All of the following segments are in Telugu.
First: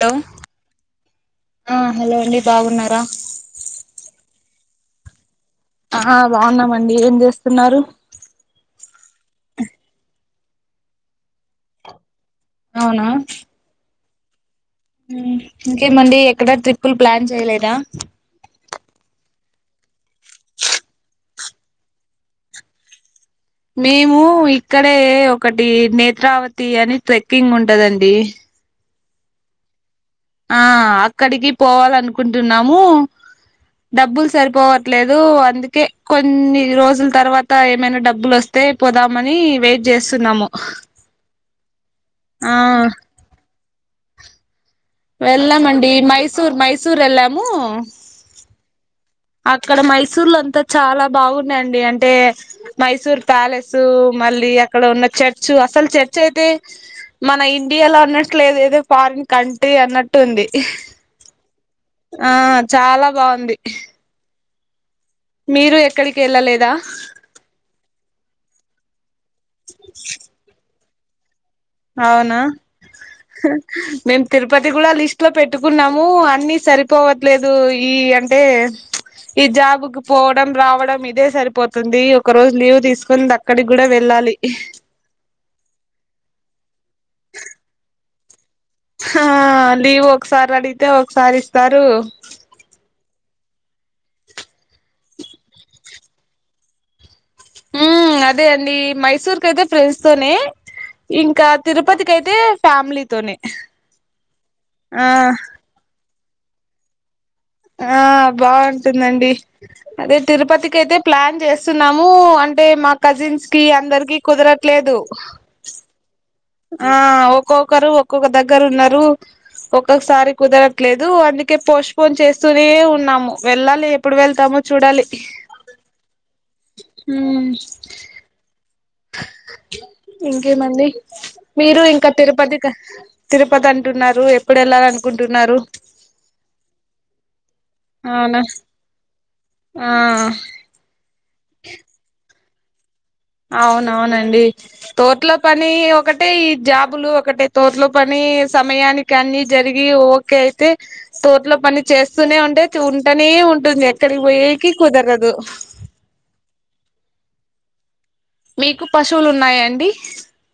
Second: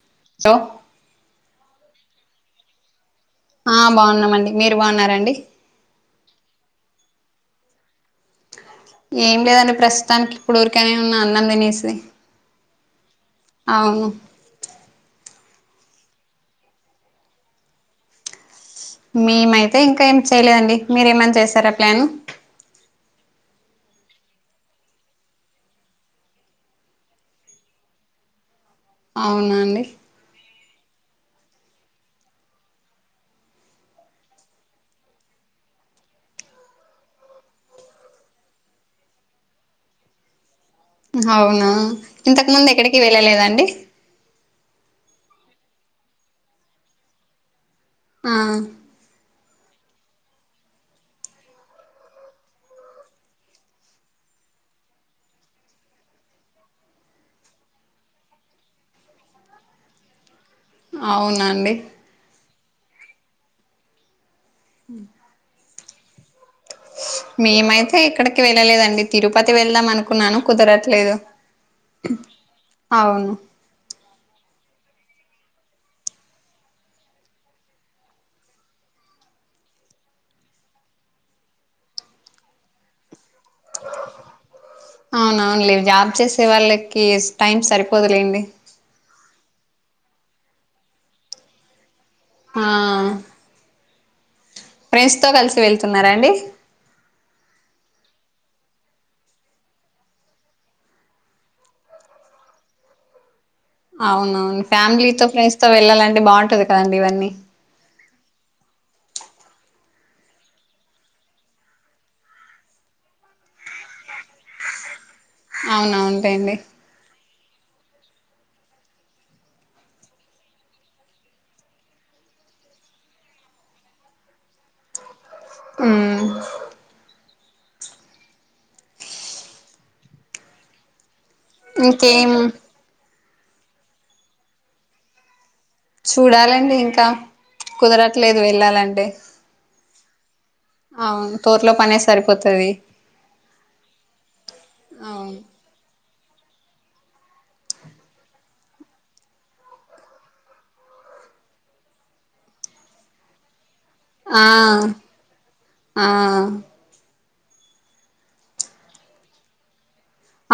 డో సవ్ ఆ హలో అండి బాగున్నరా ఆ బావున్నామండి మీర్ బావున్నారా అండి అ హా బావున్నామండి ఏం జేస్తున్నారు ఏం లేదండి ప్రస్తుతానికి ఇప్పుడు ఊర్కెనే ఉన్నా అన్నం దినేసి ఔనా ఔను ఇంగ్ ఇంకేమండీ ఎక్కడా ట్రిప్పుల్ ప్లాన్ చేయలేదా మేమైతే ఇంక ఏం చేయలేదండి మీరేమన్ చేస్తారా ప్లాన్ మేమూ ఇక్కడే ఒకటీ నేత్రావతి అని ట్రెక్కింగ్ ఉంటదండి అవునా అండి ఆ అక్కడ్గీ పోవాలన్కుంటున్నామూ డబ్బుల్ సరిపోవట్లేదూ అందుకే కొన్ని రోజుల్ తర్వాత ఏమైనా డబ్బులొస్ తే పోదామనీ వెయిట్ జేస్తున్నాము హౌనా ఇంతక్ ముంద్ ఎక్కడికి వెళ్ళలేదండి వెళ్ళమండీ మైసూర్ మైసూర్ ఎళ్ళామూ ఆ అక్కడ మైసూర్లొంత చాలా బాగున్నాయండి అంటే మైసూర్ ప్యాలెస్సూ మళ్ళీ అక్కడ ఉన్న చర్చు అసల్ చర్చ్ ఐతే మన ఇండియాలో అన్నట్లేదు ఏదో ఫారిన్ కంట్రీ అన్నట్టు ఉంది ఔనండీ ఆ చాలా బావుంది హ [inaudible] మీరూ ఎక్కడి కెళ్ళలేదా మేమైతే ఇక్కడికి వెళ్ళలేదండి తిరుపతి వెళ్దాం అనుకున్నాను కుదరట్లేదు ఔనా అవును మేం తిరుపతి గుడ లీస్ట్ లో పెట్టుకున్నామూ అన్నీ సరిపోవట్లేదూ ఈ అంటే ఈ జాబుక్ పోవడం రావడం ఇదే సరిపోతుందీ ఒకరోజ్ లీవ్ దీస్కొన్ దాన్ అక్కడిగ్గుడ వెళ్ళాలి ఔన్ ఔన్లే జాబ్ జేసే వాళ్ళకీ టైం సరిపోదులేండి ఆ లీవ్ ఒకసారి అడిగితే ఒకసారి ఇస్తారు. ఆ ఫ్రెండ్స్ తో కలిసి వెళ్తున్నారా అండి. ఉ అదే అండి. మైసూర్ కయితే ఫ్రెండ్స్ తోనే ఇంకా తిరుపతికి అయితే ఫ్యామిలీతోనే, అవునవును ఆ ఫ్యామిలీతో ఫ్రెండ్స్ తో వెళ్ళాలంటే బాగుంటాది కదండి. ఇవన్నీ ఆ బాగుంటుందండి. అదే తిరుపతికి అయితే ప్లాన్ చేస్తున్నాము. అంటే మా కజిన్స్ కి, అందరికి, కుదరట్లేదు. అవునవును ఉంటాయిడి ఆ ఒక్కొక్కరు ఒక్కొక్క దగ్గరు ఉన్నారు. ఒక్కొక్కసారి కుదరట్లేదు. అందుకే పోస్ట్ పోన్ చేస్తూనే ఉన్నాము. వెళ్ళాలి. ఎప్పుడు వెళ్తామో చూడాలి. హ్మ్మ్ హమ్ ఇంకేమండి. మీరు ఇంకా ఇంకేం తిరుపతికి క తిరుపతి అంటున్నారు. ఎప్పుడు వెళ్ళాలనుకుంటున్నారు. చూడాలండి. ఇంకా కుదరట్లేదు అవునా వెళ్ళాలంటె ఆ అవును తోటలో పనే సరిపోతది. అవునవునండి. తోటలో అవును పనీ కానీ ఒకటే ఈ జాబులు ఒకటే తోటలో పని సమయానికి అన్నిజరిగి ఓకే అయితే తోట్లో పని చేస్తూనే ఉంటే ఉంటునే ఉంటుంది. ఎక్కడికి ఆ పోయేకి కుదరదు. ఆ మీకు పశువులు ఉన్నాయ అండి.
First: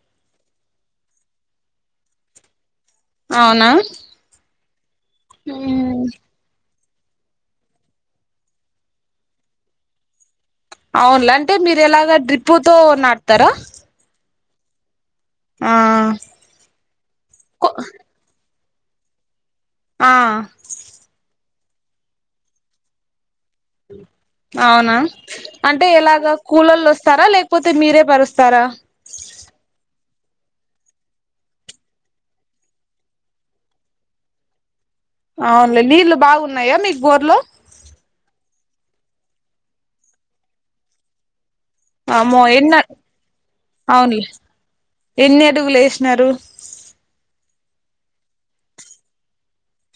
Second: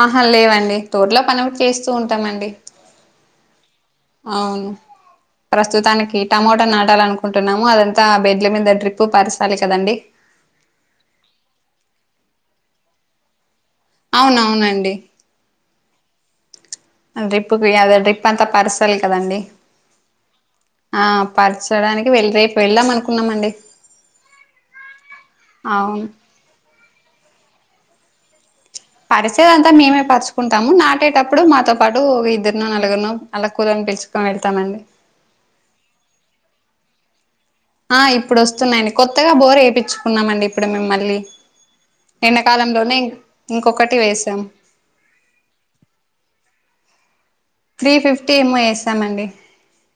ఆహా లేవండి. తోట్లా పనఒకటి చేస్తూ ఉంటామండి. అవునా అవును ప్రస్తుతానికి టమోటా నాటాలనుకుంటున్నాము. అదంతా ఆ బెడ్ల మీద ట్రీప్పు పరచాలి కదండి. అవునులే అంటే మీరు ఎలాగ డ్రిప్పు తో నాటుతారా అవునవునండి ఆ డ్రిప్పు వేయాలి డ్రిప్ అంతా పర్సాలీకదండి. ఆ ఆ పరచడానికి వె రేపు వెళ్దాం అనుకున్నామండి. అవునా అంటే అవును ఎలాగా కూలోలు వస్తారా, లేకపోతే మీరే పరుస్తారా, పరిసేది అంతా మేమే పరుచుకుంటాము. నాటేటప్పుడు మాతో పాటుఒక ఇద్దరునో నలుగురునో అలా కురని పలుచు [unintelligible] హా వెళ్తమండి అవునులే నీళ్లు బాగున్నాయా మీకు బోర్లో ఆ ఇప్పుడు వస్తున్నాయండి. కొత్తగా బోర్ వేయిచ్చుకున్నామ అండి ఇప్పుడు మేము మళ్ళీ అమ్మో ఎన్న ఎండకాలంలోనే ఇంకొకటి అవునులే వేసాం. ఎన్ని అడుగులు వేసినారు. త్రీ ఫిఫ్టీ ఎంఓ వేసాము అండి.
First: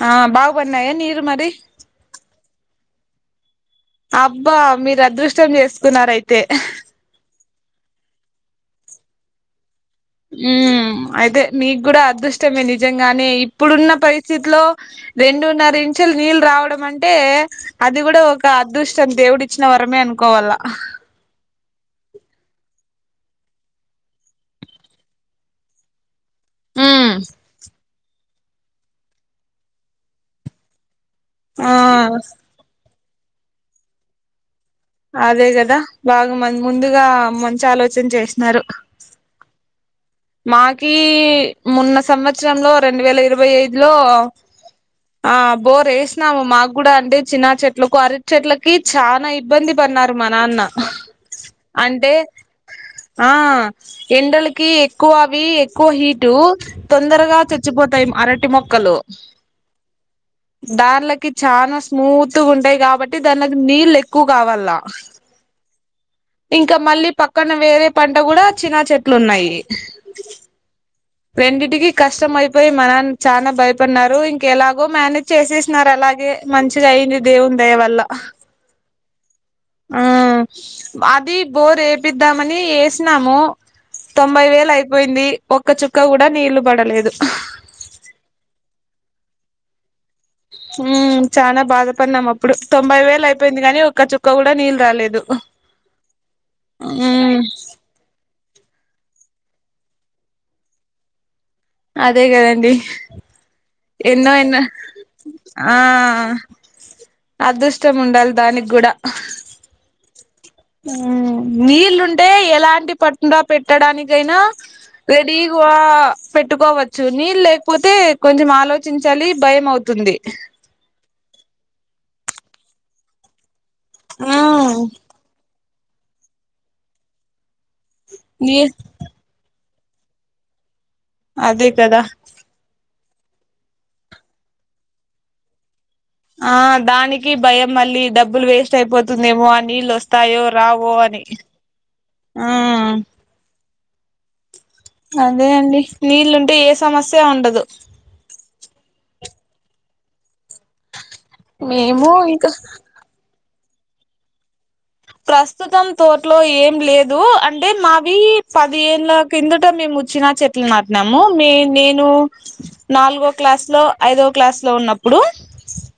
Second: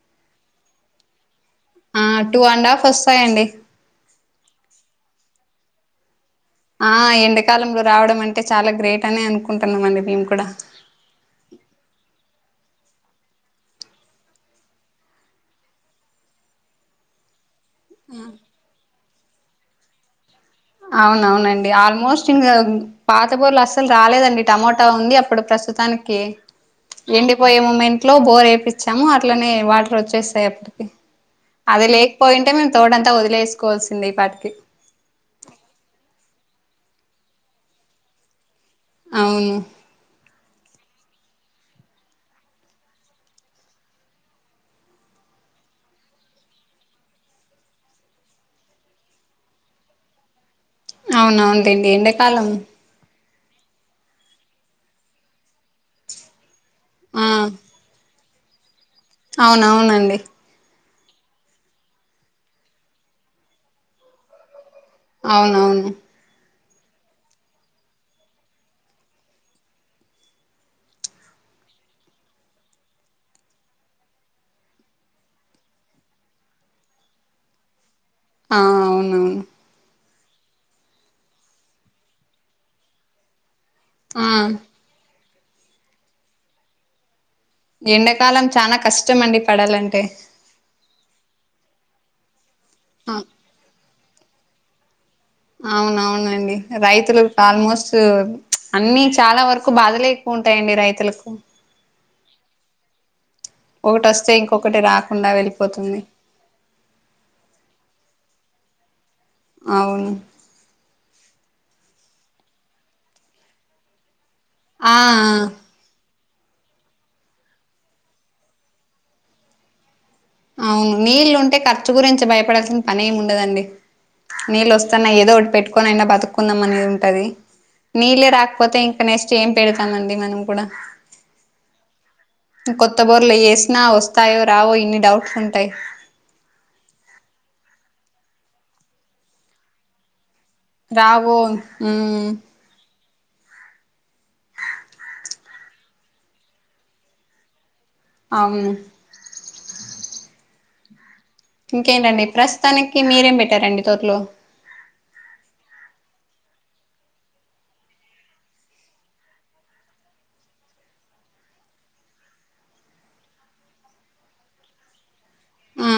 ఆ బాగ పడినాయ నీరు మరి ఆ టూ అండ్ హాఫ్ వస్తాయంండి అబ్బా మీరు అదృష్టం చేసుకున్నారు అయితే ఆ ఎండకాలంలో రావడం అంటే చాలా గ్రేట్ అని అనుకుంటున్నాంమండి ఇ మ్మ్ అయితే మీకు కూడా అదృష్టమే నిజంగానే ఇప్పుడున్న పరిస్థితిలో రెండున్నర ఇంచలు నీళ్ళు రావడం అంటే అది కూడా ఒక అదృష్టం దేవుడు ఇచ్చిన వరమే అనుకోవాల అవునవునండి ఆల్మోస్ట్ ఇంకా పాత పూరలు అస్సలు రాలేదండి టమోటా ఉంది అప్పుడు ప్రస్తుతానికి ఉమ్ ఎండిపోయే మూమెంట్లో బోర్ వేపించాము అట్లనే వాటర్ వచ్చేస్తాయి అప్పటికి అది ఆ లేకపోయింటే మేము తోట అంతా వదిలేసుకోవాల్సింది ఈ పాటికి అదే కదా బాగా మ ముందుగా మంచి ఆలోచన చేసినారు అవును మాకి మోన్న సంవత్సరంలో రెండు వేల ఇరవై ఐదు లో ఆ బోర్ వేసినాము మాకు కూడా అంటే చిన్న చెట్లకు అరటీ చెట్లకి చానా ఇబ్బంది పడినారు మా నాన్న అవునవునులేండి అంటే ఎండాకాలం ఆ ఎండలకి ఎం క్కువ అవి ఎక్కువ హీటు ఆ తొందరగా చచ్చిపోతాయి అరటి మొక్కలు అవునవునండి దన్లకి చానా స్మూత్ ఉంటాయి కాబట్టి దానిలోకి నీళ్లు ఎక్కువ కావాళ్ళ అవునవును ఇంకా మళ్ళీ పక్కన వేరే పంట కూడా చినా చెట్లు ఉన్నాయి రండింటికి కష్టం అయిపోయి మా నాన్న చానా భయపడిన ఇంకెలాగో మేనేజ్ చేసేసినారు అలాగే మంచిగా అయింది దేవుని దయ వల్ల ఆ అవునవును ఆ అది బోర్ వేపిద్దామని వేసినాము ఆ తొంభై వేలు అయిపోయింది ఒక్క చుక్క కూడా నీళ్లు పడలేదు ఎండాకాలం చాలా కష్టం అండి పడాలంటే చాలా బాధపడినాం అప్పుడు తొంభై ఆ వేలు అయిపోయింది కాని ఒక చు క్క కూడా నీళ్ళు రాలేదు అవునవునండి రైతులు ఉమ్ ఆల్మోస్ట్ అన్ని చాలా వరకు బాధలే ఎక్కువ ఉంటాయండి రైతులకు అదే కదండి ఒకటి వస్తే ఎన్నో ఎన్నో ఇంకొకటి రాకుండా ఆ వెళ్ళిపోతుంది అదృష్టం ఉండాలి దానికి కూడా అవును నీళ్ళు ఉంటే ఎలాంటి పట్టుడా పెట్టడానికైనా ఆ ఆ! రెడీగా ఎక్కువ పెట్టుకోవచ్చు నీళ్ళ లేకపోతే కొంచం ఆలోచించాలి భయం అవుతుంది అవును నీళ్ళలుుంటే ఖర్చు గురించి భయపడాల్సిన పని ఏమి ఉండదండి ఆ నీళ్ళు వస్తున్నా ఏదో ఒకటి పెట్టుకొని అయినా బతుకుందాం అనేది ఉంటది నీళ్ళే నీ రాకపోతే ఇంకా నెక్స్ట్ ఏం పెడతామండి మనం కూడా అదే కదా! కొత్త బోర్లు యేసినా వస్తాయో రావో ఇన్ని డౌట్స్ ఉంటాయ్ ఆ దానికి భయం మళ్ళీ డబ్బులు వేస్ట్ అయిపోతుందేమో ఆ నీళ్ళు వస్త తాయో రావో అని ఉమ్ ఆ అదే అండి నీళ్ళుంటే ఏ సమస్య ఉండదు అవును మేము ఇంకేంటండి ఇంకా ప్రస్తుతానికి మీరేం పెట్టారండి తోటలో ప్రస్తుతం తోటలో ఏం లేదు అంటే మావి పది ఏళ్ళ కిందట మేము వచ్చిన చెట్లు నాటినాము. మీ నేను నాలుగో క్లాస్ లో ఐదో క్లాస్ లో ఉన్నప్పుడు ఆ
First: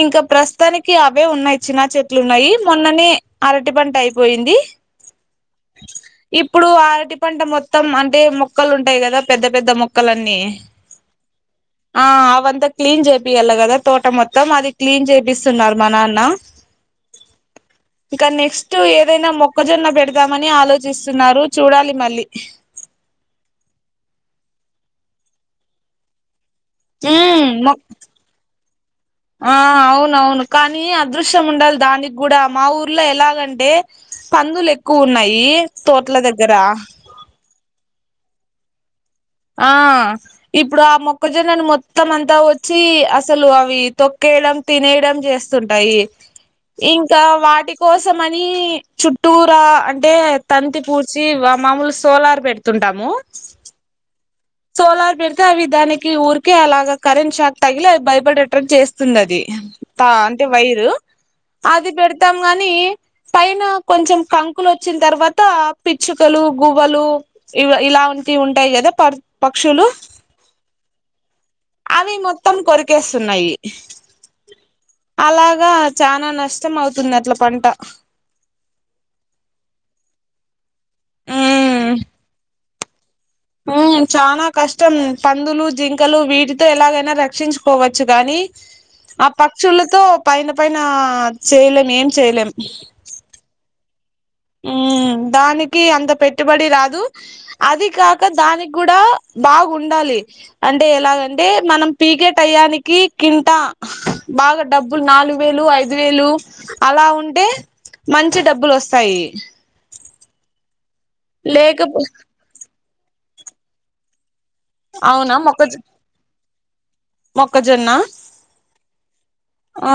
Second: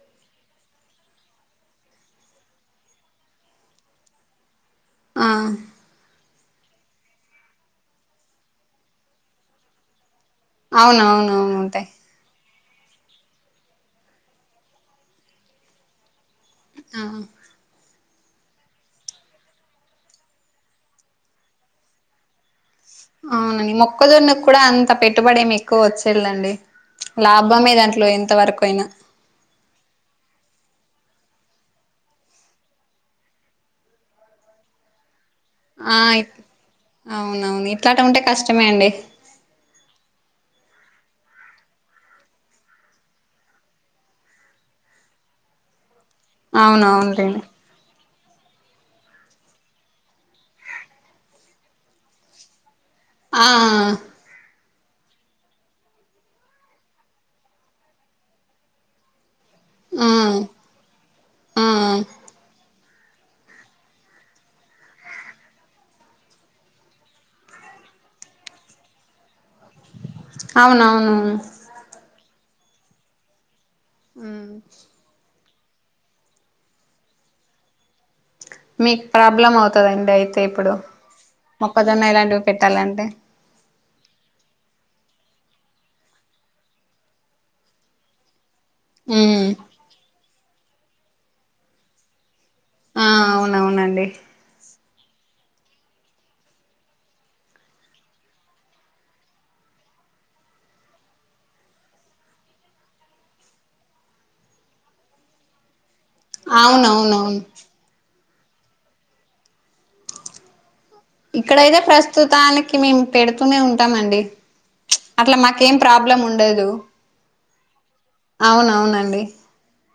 ఇంకా ప్రస్తుతానికి అవే ఉన్నాయ్, చినా చెట్లు ఉన్నాయి. మొన్ననే అరటి పంట అయిపోయింది. ఆ ఇప్పుడు ఆ అరటి పంట మొత్తం అంటే మొక్కలు ఉంటాయి కదా పెద్ద పెద్ద మొక్కలన్నీ అవునవునవునుంటయి ఆ ఆవంతా క్లీన్ చేపియల్ల కదా తోట మొత్తం అది క్లీన్ చేపిస్తున్నారు మా నాన్న ఆ ఇక నెక్స్ట్ ఏదైనా మొక్కజొన్న పెడదామని ఆలోచిస్తున్నారు చూడాలి మళ్ళీ ఆ అవునండి మొక్కజొన్న కూడా అంత పెట్టుబడి ఏమి ఎక్కువ వచ్చేళండి. ఉమ్ లాభమే మొ దాంట్లో, ఎంత వరకు అయినా ఆ అవునవును కానీ అదృష్టం ఉండాలి దానికి కూడా మా ఊర్లో ఎలాగంటే పందులు ఎక్కువ ఉన్నాయి ఆ తోట్ల ఇప్ దగ్గర అవునవును ఇట్లట ఉంటే కష్టమే అండి ఆ ఇప్పుడు ఆ మొక్కజొన్నను మొత్తం అంతా వచ్చి అసలు అవి తొక్కేయడం తినేయడం చేస్తుంటాయి. ఇంకా అవునవునులేండి వాటి కోసమని చుట్టూర అంటే తంతి పూడ్చి మామూలు సోలార్ పెడ తుంటాము ఆ సోలార్ పెడితే అవి దానికి ఊరికే అలాగా కరెంట్ షాక్ తగిలి అవి భయపడే టట్టు చేస్తుంది అది త ఆ అంటే వైరు ఆ అది పెడతాం గానీ పైన కొంచెం కంకులు వచ్చిన తర్వాత పిచ్చుకలు గువ్వలు ఇ ఇలా ఉంటివి ఉంటాయి కదా ప పక్షులు అవునవును అవి మొత్తం కొరికేస్తున్నాయి ఆ అలాగా చానా నష్టం అవుతుంది అట్ల పంట మీకు ప్రాబ్లం అవుతుందండి అయితే ఇప్పుడు మొక్కజొన్న ఇలాంటివి పెట్టాలంటే చాలా కష్టం పందులు జింకలు వీటితో ఎలాగైనా రక్షించుకోవచ్చు కాని ఆ ఉమ్ పక్షులతో పైన పైన ఆ చేయలేం ఏం చేయలేం ఆ అవునవునండి ఉమ్ దానికి అంత పెట్టుబడి రాదు అది కాక దానికి కూడా బాగుండాలి అంటే ఎలాగంటే మనం పీకే టయానికి కింటా బాగా డబ్బులు నాలుగు వేలు ఐదు పది వేలు అలా అవునవునవును ఉంటే మంచి డబ్బులు వస్తయ్ ఇక్కడైతే ప్రస్తుతానికి మేము పెడుతూనే ఉంటామండి అవునా అట్లా మాకేం ప్రా బ్లముండదు మొక్కజొన్నా ఆ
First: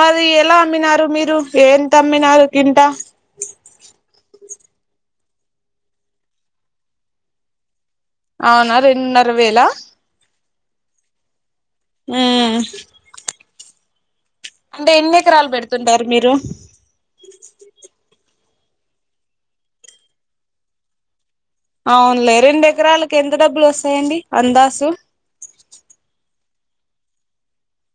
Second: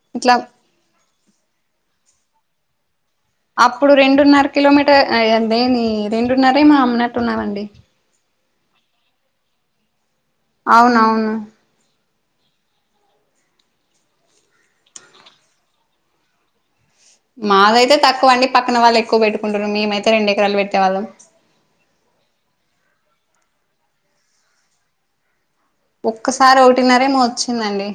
మరీ ఇట్లా ఎలా అమ్మినారు మీరు ఎంత అమ్మినారు కింట అప్పుడు రెండున్నర కిలోమీటర్ అదేనీ రెండున్నరే ఏమో మా అమ్మన్నట్టు ఉన్నారండి అవునా రెండున్నర వేలా అవునవును ఊ. అంటే ఎన్ని ఎకరాలు పెడుతుంటరు మీరు మాదైతే తక్కువ అండి పక్కన వాళ్ళు ఎక్కువ పెట్టుకుంటరు మేమైతే రెండు ఎకరాలు పెట్టేవాళ్ళం అవునులే రెండు ఎకరాలకు ఎంత డబ్బులు వస్తాయండి అందాసు ఒక్కసారి ఒకటిన్నరేమో వచ్చిందండి.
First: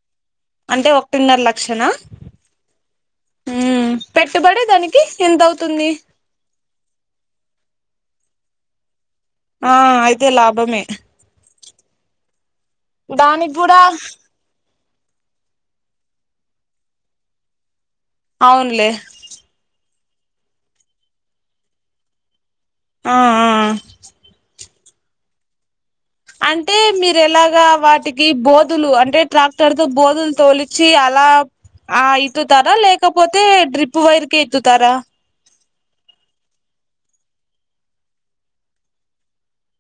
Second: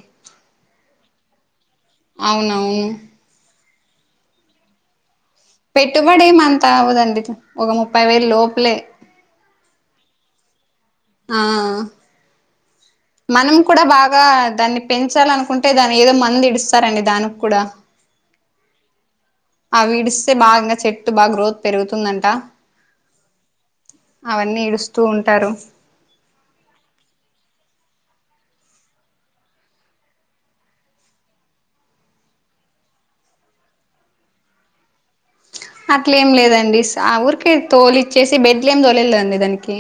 అంటే ఒకటిన్నర లక్షలు నా అవునవును ఉమ్ పెట్టుబడి దానికి ఎంత అవుతుంది పెట్టుబడి ఏం అంత అవ్వదండి. ఒక ముప్పై వేలు లోపలే ఆ అయితే లాభమే ఆ మనం కూడా బాగా దాన్ని పెంచాలనుకుంటే దాన్ని ఏదో మందు ఇడుస్తారండి దానికి కూడా అవునులే ఆ విడిస్తే బాగా చెట్టు బాగా గ్రోత్ పెరుగుతుందంట ఆ ఆ అవన్నీ ఇడుస్తూ ఉంటారు అంటే మీరు ఎలాగా వాటికి బోదులు అంటే ట్రాక్టర్ తో బోదులు తోలిచ్చి అలా ఆ ఇతుతారా లేకపోతే డ్రిప్ వైర్ కె ఇతుతారా అట్లేం లేదండి స ఊరికే తోలిచ్చేసి బెడ్లు ఏం తోలియలేదండి దానికి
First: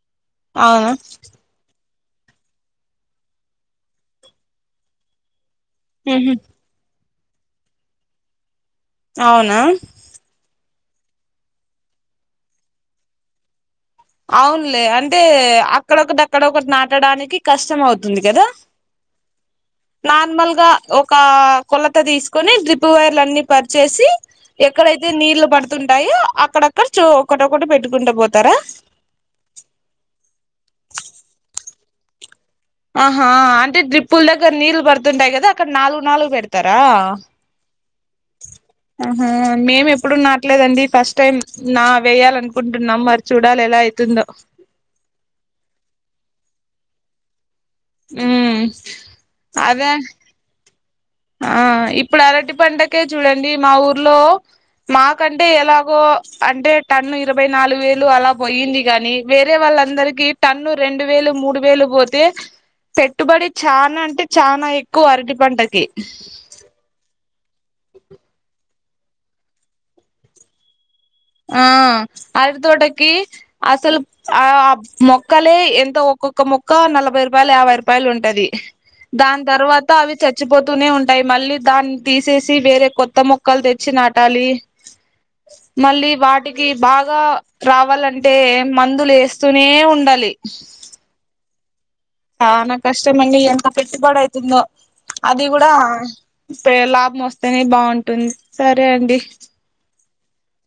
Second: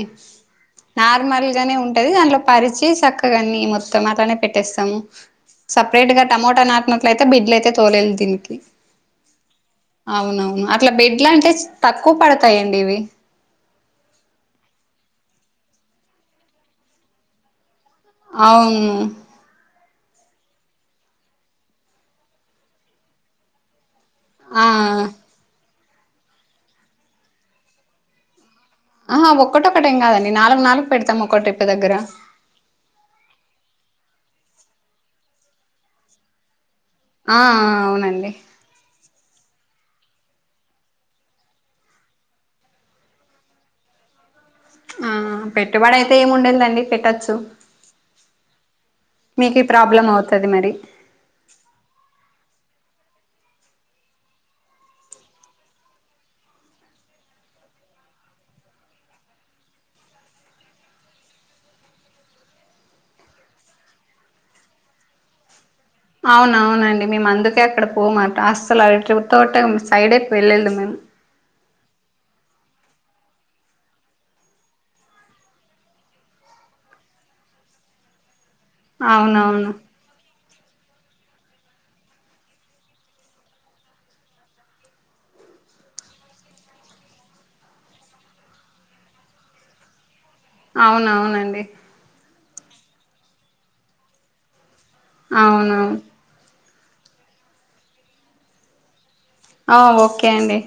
అవునా నార్మల్ గనే ఉంటది దానిలో పరిచి చక్కగా అన్ని మొత్తం అట్లనే పెట్టేస్తము. సపరేట్ గా ఉహు టమోట నాటినం అట్లయితే బిడ్లు అయితే తోలేదు దీనికి అవునా! అవునవును అట్లా బెడ్లు అంటే తక్కువ పడతాయండి ఇవి అవునులే అంటే అక్కడొకటి అక్కడొకటి నాటడానికి కష్టమవుతుంది కదా అవును నార్మల్ గా ఒక కొలత తీసుకొని డ్రిప్ వైర్లన్నీ పరిచేసి ఆ ఎక్కడైతే నీళ్లు పడుతుంటాయో అక్కడక్కడ చో ఒకటోక్కటి పెట్టుకుంటా పోతారా ఆహా ఒక్కటొక్కటేం కాదండి నాలుగు, నాలుగు పెడతాం ఒక్క డ్రిప్ దగ్గర ఆహా ఆ అంటే డ్రిప్పుల దగ్గర నీళ్లు పడుతుంటాయి కదా అక్కడ నాలుగు, నాలుగు పెడతారా ఆ అ అవునండి ఆహా మేము ఎప్పుడు నాటలేదండి ఫస్ట్ టైం నా వేయాలి అనుకుంటున్నాం మరి చూడాలి ఎలా అయితుందో ఆ పెట్టుబడి అయితే ఏమి ఉండందండి పెట్టచ్చు ఉమ్ మీకే అదే ప్రాబ్లం అవుతది మరి ఆ ఇప్పుడు అరటి పంటకే చూడండి మా ఊర్లో మాకంటే ఎలాగో అంటే టన్ను ఇరవై నాలుగు వేలు అలా పోయింది గనీ వేరే వాళ్ళందరికి టన్ను రెండు వేలు, మూడు వేలు పోతే పెట్టుబడి చానా అంటే చానా ఎక్కువ అరటి పంటకి అవునవునండి మేము అందుకే అక్కడ పొము అటు అస్సలు అరటి తోటే సైడే వెళ్ళలేదు మేము ఆ అరటి తోటకి అసలు ఆ మొక్కలే ఎంతో ఒక్కొక్క మొక్క నలభై రూపాయలు, యాభై రూపాయలు ఉంటది దాని అవునవును తర్వాత త్త అవి చచ్చిపోతూనే ఉంటాయ్ మళ్ళీ దాన్ని తీసేసి వేరే కొత్త మొక్కలు తెచ్చి నాటాలి. ఓ మళ్ళీ వాటికి బాగా రావాలంటే మందులు ఏస్తూనే ఉండాలి. అవునవునండి చానా కస్టమండి ఎంత పెట్టుబడి అయితుందొ అది కూడా అవునవును పేర్లభం వస్తేనే బాగుంటుంది సరే అండి ఆ ఒకే అండి